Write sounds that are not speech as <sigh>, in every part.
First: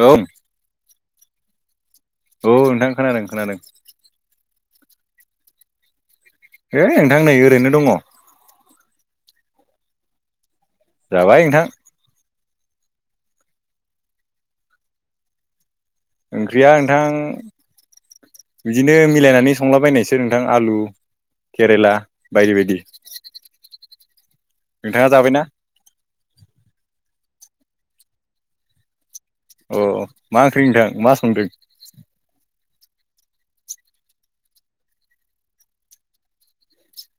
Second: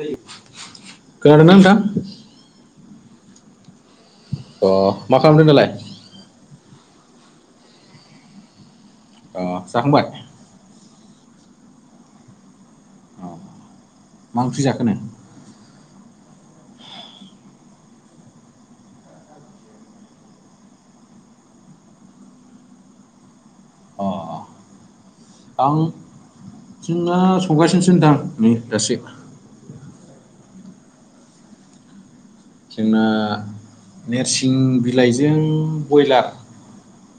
औ खोनादों ना नोंथां औ नोंथां खोनादों खोनादों अ मा खालामदों दालाय है नोंथां नै ओरैनो दङ अ जाहांबाय जाबाय नोंथां औ मा ओंख्रि जाखो नों ओंख्रिया नोंथां बिदिनो मिलायनानै संलाबायनायसो नोंथां आलु केरेला बायदि बायदि अ नोंथाङा जाबायना आं जोंना सौगासिनोसो नोंथां नै दसे अ मा ओंख्रि नोंथां मा संदों जोंना नोरसिं बिलाइजों बयलार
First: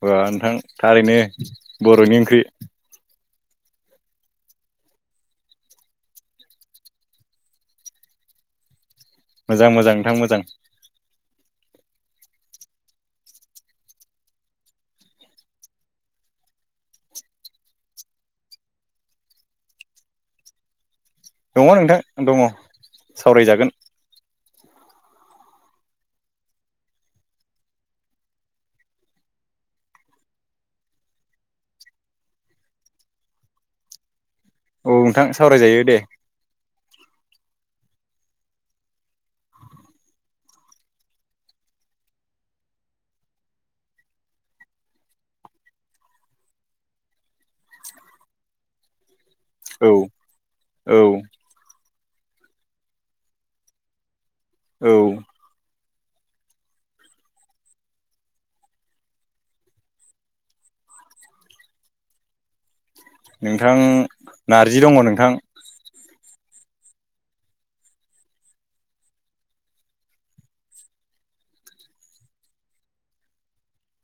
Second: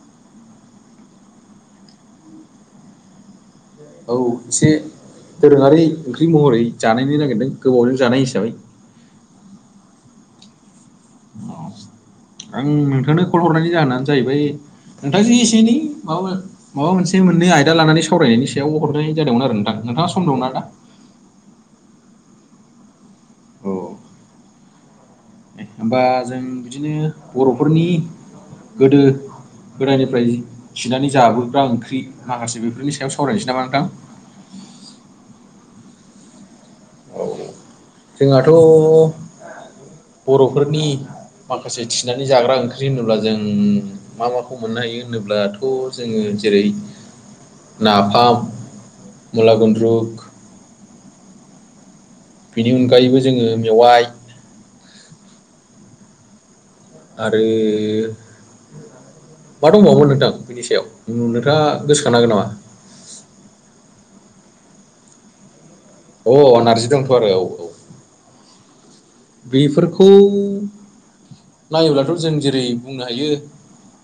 अ नोंथां थारैनो बर'नि ओंख्रि औ एसे दोरोङारि ओंख्रि महरै जानायनो नागिरदों गोबावजों जानाय हिसाबै मोजां मोजां नोंथां मोजां आं नोंथांनो कल हरनायनि जाहोनानो जाहैबाय नोंथाङ जि एसे एनै माबा माबा मोनसे मोननै आयदा लानानै सावरायनायनि सायाव हरनाय जादोंमोन आरो नोंथां नोंथाङा सम दंना दा दङ नोंथां दङ सावरायजागोन औ होमबा जों बिदिनो बर'फोरनि गोदो गोदाननिफ्राय थिनानै जाबोग्रा ओंख्रि माखासे बेफोरनि सायाव सावरायनोसै नामा नोंथां औ नोंथां सावरायजायो दे औ जोंहाथ' बर'फोरनि माखासे थिनानै जाग्रा ओंख्रि होनोब्ला जों मा माखौ मोननो हायो होनोब्लाथ' जोङो जेरै नाफाम मुला औ गुन्द्रुक औ बेनि अनगायैबो जोङो मेवाइ औ आरो मा दंबावोमोन नोंथां बिनि सायाव नोंथाङा गोसोखांनो हागोन नामा नोंथां नारजि दङ नोंथां अ नारजि दंथ' आरो औ औ बेफोरखौ नायोब्लाथ' जों जेरै बुंनो हायो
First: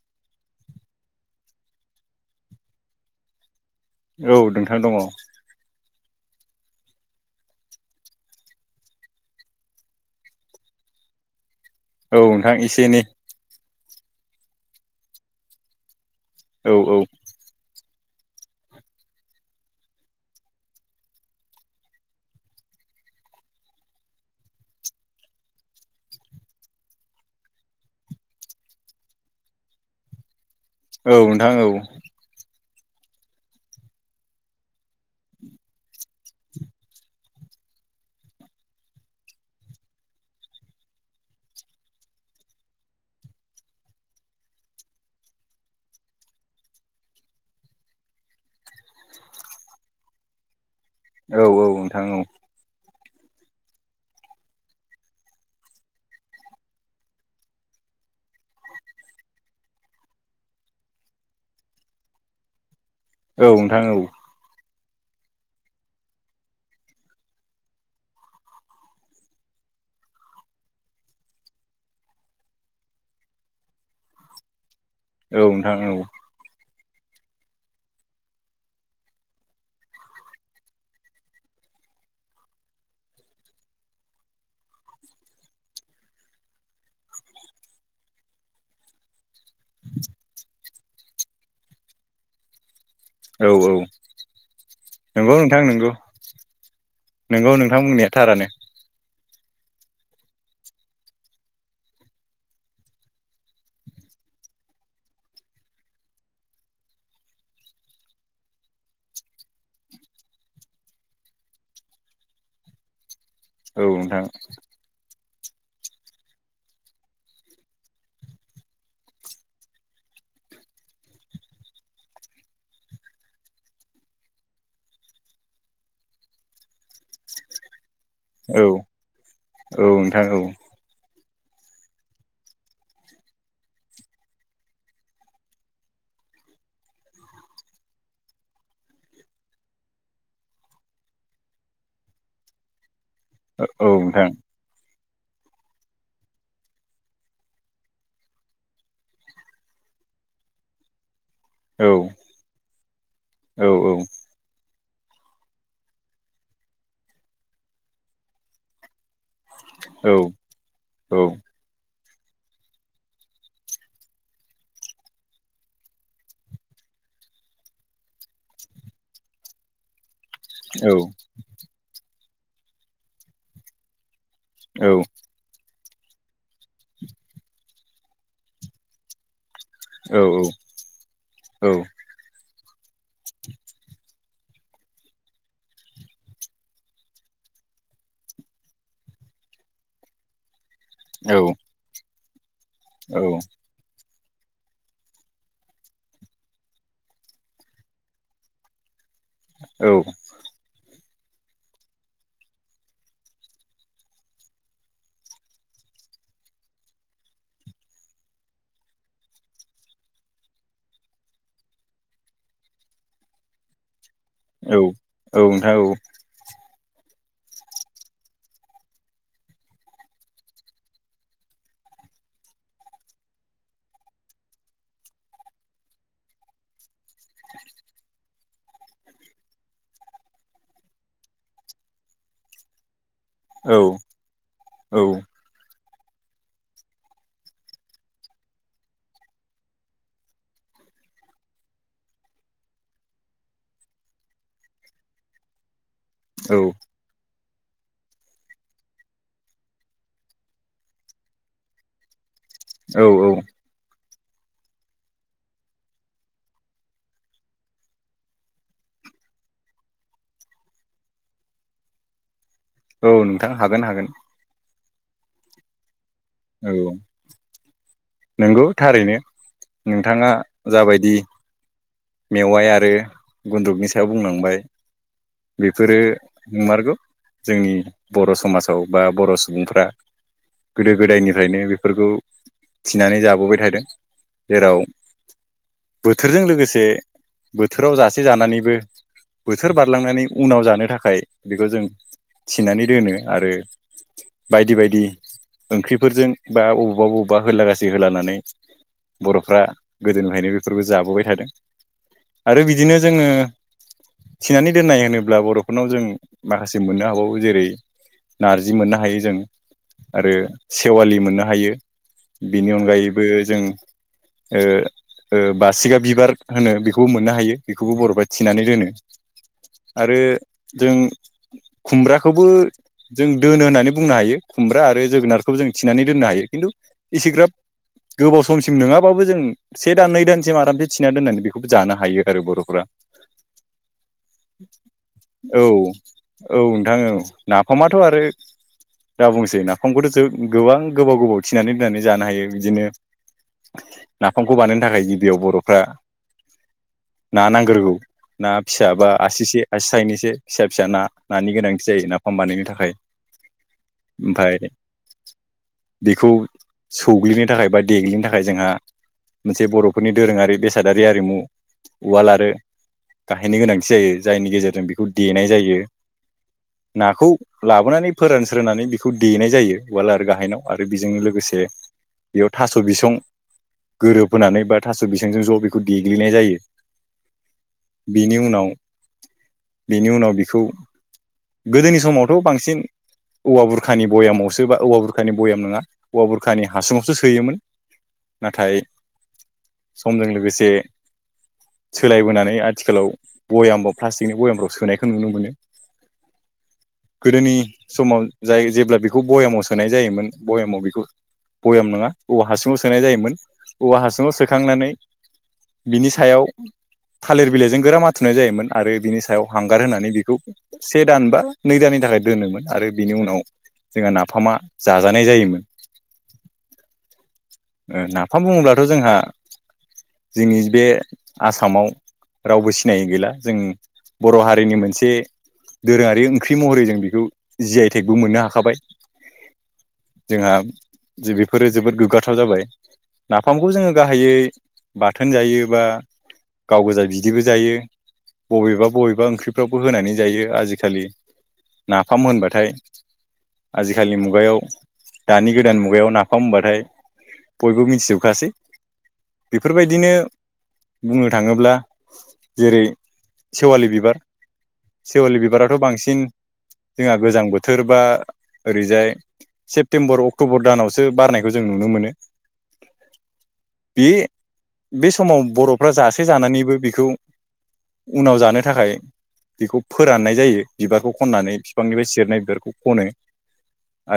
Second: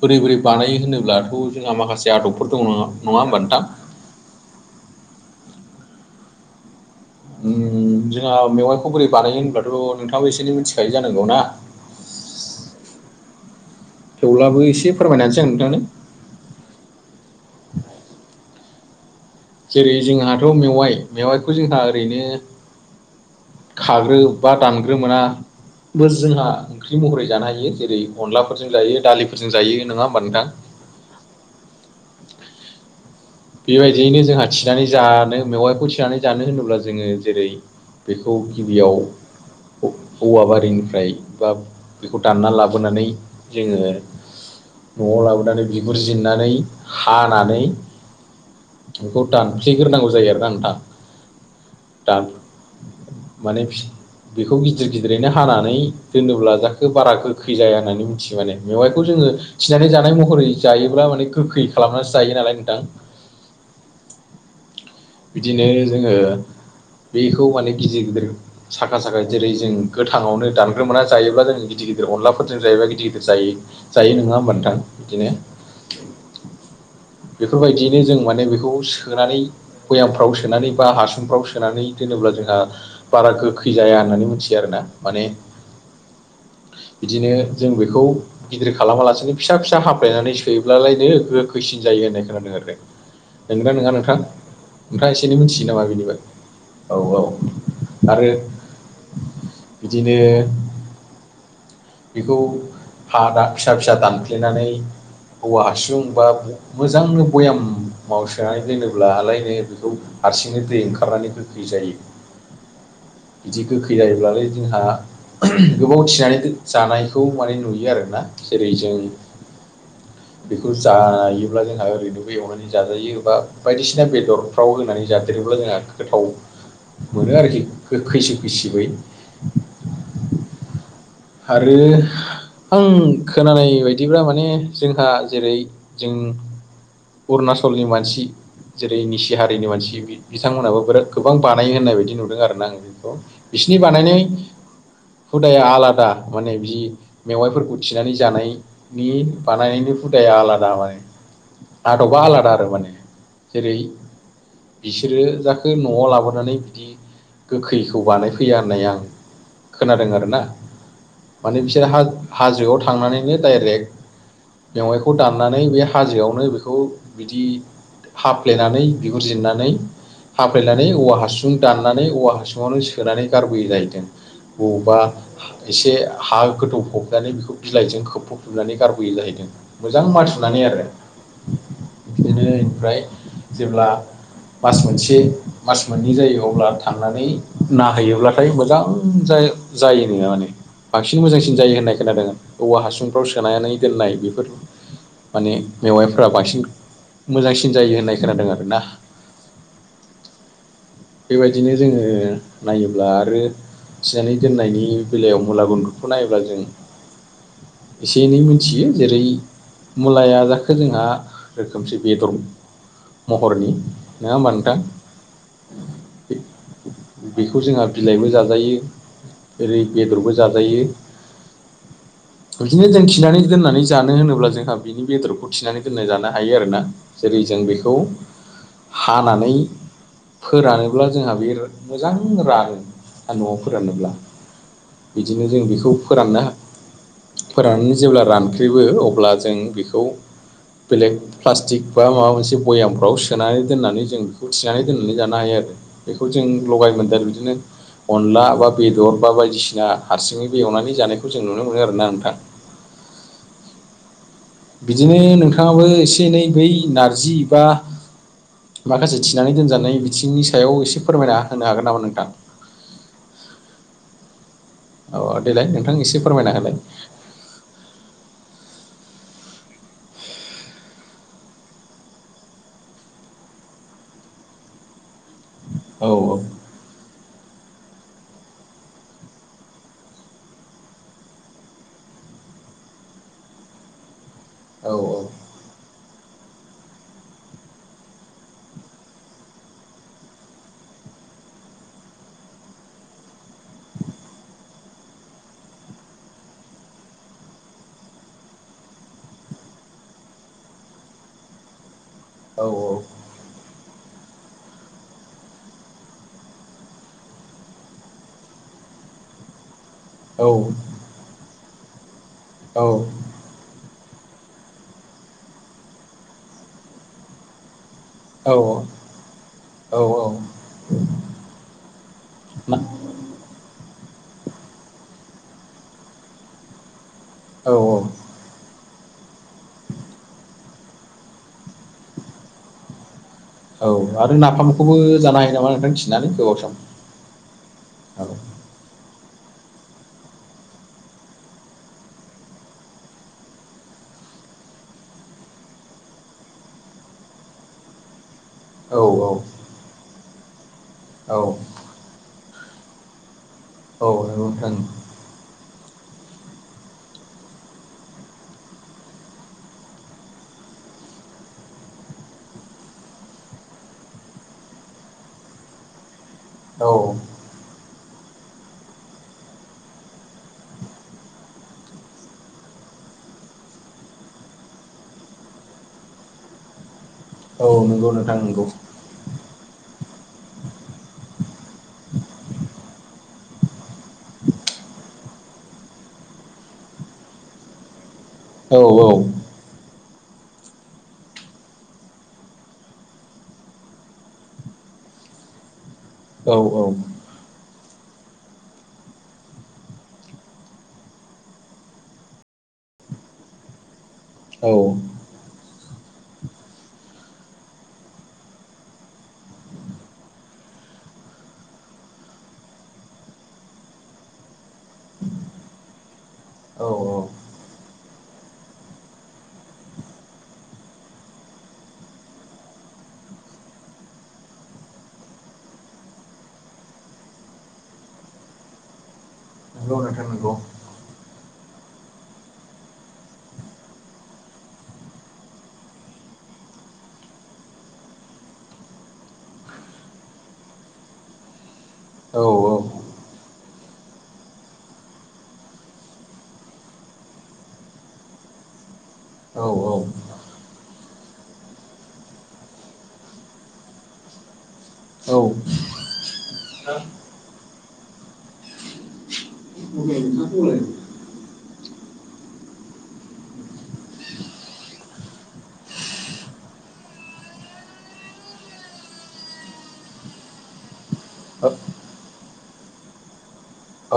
बोरै बोरै बानायो होनोब्लाथ' जोंहा माखासे आदबफोर दं नङा होमबा नोंथां औ नोंथां दङ। ओम जोंहा मेवाइखौ बोरै बानायो होनब्लाथ' नोंथाङाबो एसे एनै मिथिखायो जानांगौ ना? औ नोंथां इसे एनै। थेवब्लाबो इसे फोरमायनानैसै आं नोंथांनो। औ औ जेरै जोंहाथ' मेवाइ मेवाइखौ जोंहा ओरैनो खाग्रो बा दानग्रोना मोना। बोर जोंहा ओंख्रि महरै जानो हायो। जेरै अनलाफोरजों जायो दालिफोरजों जायो नोङा ओमबा नोंथां। औ नोंथां औ। बेबायदियैनो जोंहा थिनानै जानो। मेवाइखौ थिनानै जानो होनोब्ला जोङो जेरै बेखौ गिबियाव औ-औवा बारिनिफ्राय बा बेखौ दानना लाबोनानै जोङो न'आव लाबोनानै बिगुरजिरनानै हानानै खौ दानफ्लेग्रोनांगौ जायो आरो ना नोंथां। औ औ नोंथां औ। दान माने फि बेखौ गिदिर गिदिरैनो हानानै दोनोब्ला जाखो बारा गोखै जाया होननानै मिथियो माने मेवाइखौ जोङो थिनानै जानाय महरै जायोब्ला माने गोखै खालामनानैसो जायो नालाय नोंथां। औ नोंथां औ। बिदिनो जोङो बेखौ माने गिदिर गोदोर साखा साखा जेरै जों गोथाङावनो दानग्रोमोना जायोब्ला जों गिदिर गिदिर अनलाफोरजों जायोबा गिदिर गिदिर जायो। जायो नोङा होमबा नोंथां। बिदिनो औ नोंथां औ बेफोरबायदियैनो जों माने बेखौ सोनानै भयामफ्राव सोनानै बा हासुंफ्राव सोनानै दोनोब्ला जोंहा बारा गोखै जाया होननानै मिथियो आरो ना माने इदिनो जों बेखौ गिदिर खालामालासिनो फिसा फिसा हाफ्लेनानै सोयोब्लालायनो गोखैसिन जायो होननाय खोनादों आरो औ औ नोंगोना नोङा नोंथां। ओमफ्राय एसे नंगौ एनै नोंथां मिथियो नामा नंगौ बिदिबा औ नंगौ नोंथां बुंनाया औ आरो थारानो बिदिनो बिखौ हा दा फिसा फिसा दानफ्लेनानै औवा हासुं बा मोजांनो बयाम-माव सोनानै दोनोब्लालायनो बिखौ हारसिंनो दै ओंखारनानै गोखै जायो। बिदि औ गोखै नोंथां जायोब्लालाय जोंहा गोबाव थिनानै जानायखौ माने नुयो आरोना जेरै जों बेखौ जायोब्ला जोंहा ओरैनोबो एवनानै जाजायो बा बायदिसिना बेदर फाव होनानै जादेरोब्ला जोंहा गोथाव मोनो आरोखि गोखै खैसिब औ खैसिबै। औ नोंथां औ। आरो। आं खोनानाय बायदिब्ला माने जोंहा जेरै जों। अरुणचलनि मानसि जेरै निसि हारिनि मानसि बिथांमोनहाबो बिराद गोबां बानायो होननाय बायदि नुदों आरो ना आं बेखौ बिसिनि औ बानायनाय नोंथां हुदाया आलादा माने बि मेवाइफोरखौ थिनानै जानाय नि बानायनायनि हुथाया आलादा माने औ आदबा आलादा आरो माने औ जेरै बिसोरो जाखो न'आव लाबोनानै बिदि गोखैखौ बानायफैया होननाया आं खोनादों औ आरोना औ। माने बिसोर हाज-हाजोआव थांनानैनो डाइरेक्ट। मेवाइखौ दाननानै बे हाजोआवनो बेखौ बिदि हाफ्लेनानै बिगुर जिरन्नानै औ हाफ्लायनानै औवा हासुुं दाननानै औवा हासुङावनो सोनानै गारबोयो जाहैदों बबावबा एसे हा गोदौफबनानै बेखौ बिलाइजों खोबफबफुबनानै गारबोयो जाहैदों मोजां मान सुनानै आरो बिदिनो ओमफ्राय जेब्ला मास मोनसे मास मोननै जायो अब्ला थांनानै नायहैयोब्लाथाय मोजां ज जायो नङा माने बांसिन मोजांसिन जायो होननाय खोनादों औवा औ हासुंफ्राव सोनायानै दोननाय बेफोर माने मेवाइफोरा बांसिन मोजांसिन जायो होननाय खोनादों आरोना औ <inaudible> बेबायदिनो जोङो नायोब्ला आरो थिनानै दोननायनि बेलायाव मुला गुन्दुखौ नायोबा जों एसे एनै मोनथियो जेरै मुलाया जाखो जोंहा रोखोमसे बेदर महरनि नडा होनबा नोंथां बेखौ जोंहा बिलाइबो जाजायो ओरै बेदरबो ज जाजायो बिदिनो जों थिनानै दोननानै जानो होनोब्ला जोंहा बिनि बेदरखौ थिनानै दोननानै जानो हायो आरोना जेरै जों बेखौ हानानै फोरानोब्ला जोंहा बे मोजां रानो आरो न'आव फोरानोब्ला औ बिदिनो जों बेखौ फोरानना फोराननानै जेब्ला रानख्रेबो अब्ला जों बेखौ बेलेग प्लास्टिक बा माबा मोनसे भयामफ्राव सोनानै दोननानै जों बेखौ थिनानै दोननानै जानो हायो आरो बेखौ जों लगायमोनदेर आरो बिदिनो अनला बा बेदर बा बायदिसिना बिना हारसिङै बेवनानै जानायखौ जों नुनो मोनो आरोना नोंथां औ औ बिदिनो नोंथाङाबो एसे एनै बै नारजि बा माखासे थिनानै दोनजानाय बिथिंनि सायाव एसे फोरमायना होनो हागोन नामा नोंथां औ नोंथां हागोन हागोन औ देलाय नोंथां एसे फोरमायना औ होलाय नंगौ थारैनो नोंथाङा जाबायदि मेवाइ आरो गुन्दुकनि सायाव बुंलांबाय बेफोरो औ नंमारगौ जोंनि बर' समाजाव बा बर' सुबुंफ्रा गोदो गोदायनिफ्रायनो बेफोरखौ थिनानै जाबोबाय थादों जेराव औ बोथोरजों लोगोसे बोथोराव जासे जानानैबो बोथोर बारलांनानै उनाव जानो थाखाय बेखौ जों थिनानै दोनो आरो बायदि बायदि ओंख्रिफोरजों बा बबावबा बबेबा होलागासै होलानानै बर'फ्रा गोदोनिफ्रायायनो बेफोरबो जाबोबाय थादों औ आरो बिदिनो जोङो थिनानै दोननाय होनोब्ला बर'फोरनाव जों माखासे मोननो हाबावो जेरै नारजि मोननो हायो जोंङ आरो औ सेवालि मोननो हायो बेनि औ अनगायैबो जों बासिगा बिबार होनो बेखौबो मोननो हायो बेखौबो बर'फोरा औ थिनानै दोनो औ आरो जों खुमब्राखौबो ना जों दोनो होननानै बुंनो हायो खुमब्रा आरो जोगोनार खौ जों थिनानै दोननो हायो खिन्थु इसेग्राब औ गोबाव समसिम नोंङाबाबो जों से दान नै दानसिम आरामसे थिना दोननानै बेखौबो जानो हायो आरो बर'फ्रा। औ आरो नाफामखौबो जानो हायो औ नामा नोंथां थिनानै औ गोबाव सम। नोंथां औ। नाफामाथ' औ आरो दा बुंसै नाफामखौथ' जोब गोबां गोबाव गोबाव थिनानै दोननानै जानो हायो बिदिनो नाफामखौ बानायनो थाखाय गिबियाव बर'फ्रा ना नांग्रोगौ। ना फिसा औ बा आसिसे आसि साइनैसो फिसा फिसा ना औ नानि गोनांथि जायो, नाफाम बानायनो थाखाय। औ नंगौ नोंथां। बिखौ सौग्लिनो थाखाय बा देग्लिनो थाखाय जोंहा मोनसे बर'फोरनि दोरोङारि बेसादारि आरिमु उवाल आरो गाहेननि गोनांथि जायो। जायनि गेजेरजों बेखौ देनाय जायो। औ नाखौ लाबोनानै फोरानस्रोनानै बेखौ देनाय जायो। उलार गाहायनाव आरो बेजोंनो लोगोसे बेयाव थास' बिसं गोरोबहोनानै बा थास' बिंजों ज' बेखौ देग्लिनाय जायो। औ नंगौ बिनि नोंथां नंगौ उनाव बिनि उनाव बिखौ गोदोनि समावथ' बांसिन औवा बुरखानि बयामाव सो सोरबा औवा बुरखानि बयाम नङा औवा बुरखानि हासुमावसो सोयोमोन। औ नाथाय समजों लोगोसे सोलायबोनानै आथिखालाव भयामफ्राव प्लास्टिकनि भयामफ्राव सोनायखौ नुनो मोनो। औ औ गोदोनि समाव जाय जेब्ला बेखौ भयामाव सोनाय जायोमोन भयामाव बिखौ बयाम नोङा औवा हासुंङाव सोनाय जायोमोन। औवा हासुङाव औ सोखांनानै बिनि सायाव थालिर बिलाइजों गोरा माथुनाय जायोमोन आरो बिनि सायाव हांगार होनानै बिखौ से दान बा नै दाननि थाखाय दोनोमोन आरो बिनि उनाव जोंहा नाफामा जाजानाय जायोमोन। औ औ। नाफाम बुङोब्लाथ' जोंहा जोंनि बे आसामाव रावबो सिनायि गैला। जों बर' हारिनि मोनसे दोरोङारि ओंख्रि महरै जों बेखौ जि आइ टेकबो मोननो हाखाबाय। नंगौ नोंथां नंगौ जोंहा बेफोरो जोबोद गोग्गा बाथाव जाबाय नाफामखौ जोङो गाहायै बाथोन जायो। बा गाव गोजा बिदिबो जायो। बबेबा बबेबा ओंख्रिफ्रावबो होनानै जायो आजिखालि नाफाम औ होनबाथाय आजिखालिनि मुगायाव दानि गोदान मुगायाव नाफाम होनबाथाय बयबो मिथिजोबखासै औ बेफोरबायदिनो बुंनो थाङोब्ला जेरै सेवालि बिबार। सेवालि औ बिबाराथ' बांसिन जोंहा गोजां बोथोर बा ओरैजाय सेप्तेम्बर अक्ट'बर दानावसो बारनायखौ जों नुनो मोनो। बे बे समाव बर'फ्रा जासे जानानैबो बिखौ उनाव जानो थाखाय बेखौ फोराननाय जायो। बिबारखौ खननानै बिफांनिफ्राय सेरनाय बिबारखौ खनो।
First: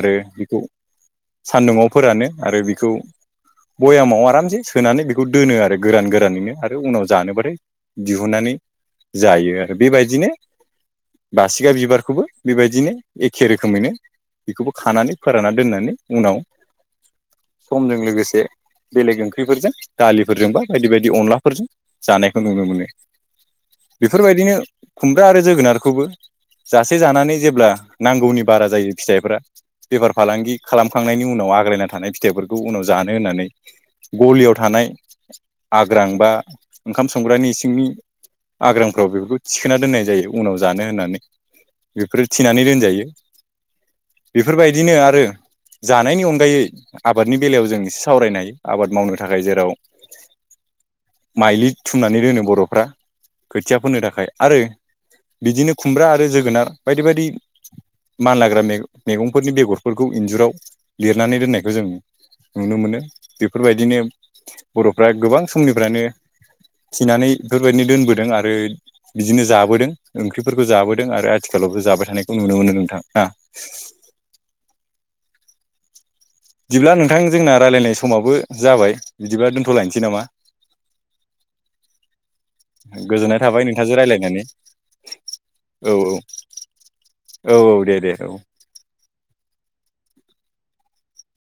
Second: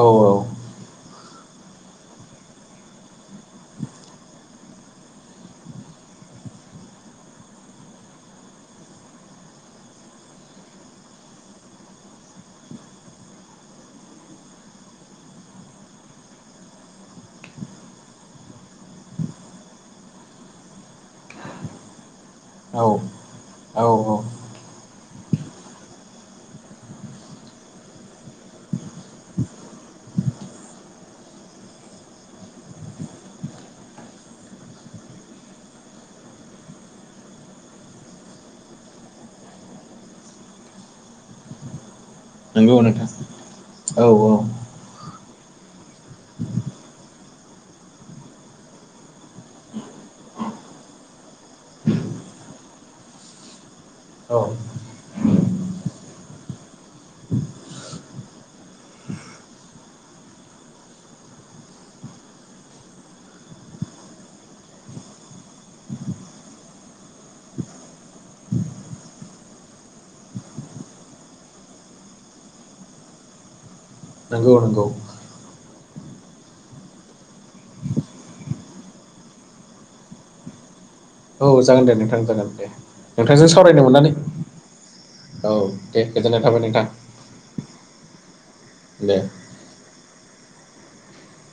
आरो बिखौ सान्दुंआव फोरानो आरो बिखौ भयामाव आरामसे सोनानै बेखौ दोनो आरो गोरान गोरानैनो आरो उनाव जानोबाथाय दिहुननानै जायो आरो बेबायदिनो बासिगा बिबारखौबो बेबायदिनो एखे रोखोमैनो बेखौबो खानानै फोरानना दोननानै उनाव समजों लोगोसे बेलेग ओंख्रिफोरजों दालिफोरजों बा बायदि बायदि अनलाफोरजों जानायखौ नुनो मोनो बेफोरबायदिनो खुमब्रा आरो जोगोनारखौबो जासे जानानै जेब्ला नांगौनि बारा जायो फिथाइफ्रा बेफार फालांगि खालामखांनायनि उनाव आग्लायना थानाय फिथाइफोर खौ उनाव जानो होननानै गलियाव थानाय आग्रां बा ओंखाम संग्रानि इसिंनि आग्रामफ्राव बेफोरखौ थिखोना दोननाय जायो उनाव जानो होननानै बेफोर थिनानै दोनजायो औ बेफोरबायदिनो आरो जानायनि अनगायै आबादनि बेलायाव जों एसे सावरायनो हायो आबाद मावनो थाखाय जेराव माइलि थुमनानै दोनो बर'फ्रा खोथिया फोननो औ थाखाय औ आरो बिदिनो खुमब्रा आरो जोगोनार बायदि बायदि मानलाग्रा मे मैगंफोरनि बेगरफोरखौ इन्जुराव लिरनानै दोननायखौ जों नुनो मोनो बेफोरबायदिनो बर'फ्रा गोबां समनिफ्रानो थिनानै बेफोरबायदिनो दोनबोदों आरो बिदिनो जाबोदों ओंख्रिफोरखौ जाबोदों आरो आथिखालावबो जाबाय थानायखौ नुनो मोनो नोंथां ना नोंगौ नंगौ बिदिब्ला नोंथां जोंना रायजलायनाय समाबो जाबाय बिदिब्ला दोनथ'लायनोसै नामा औ जागोन दे नोंथां जागोन दे गोजोननाय नोंथांजों थाबाय सावरायनो नोंथांजों मोननानै रायलायनानै औ दे गोजोननाय थाबाय नोंथां औ औ औ दे दे औ दे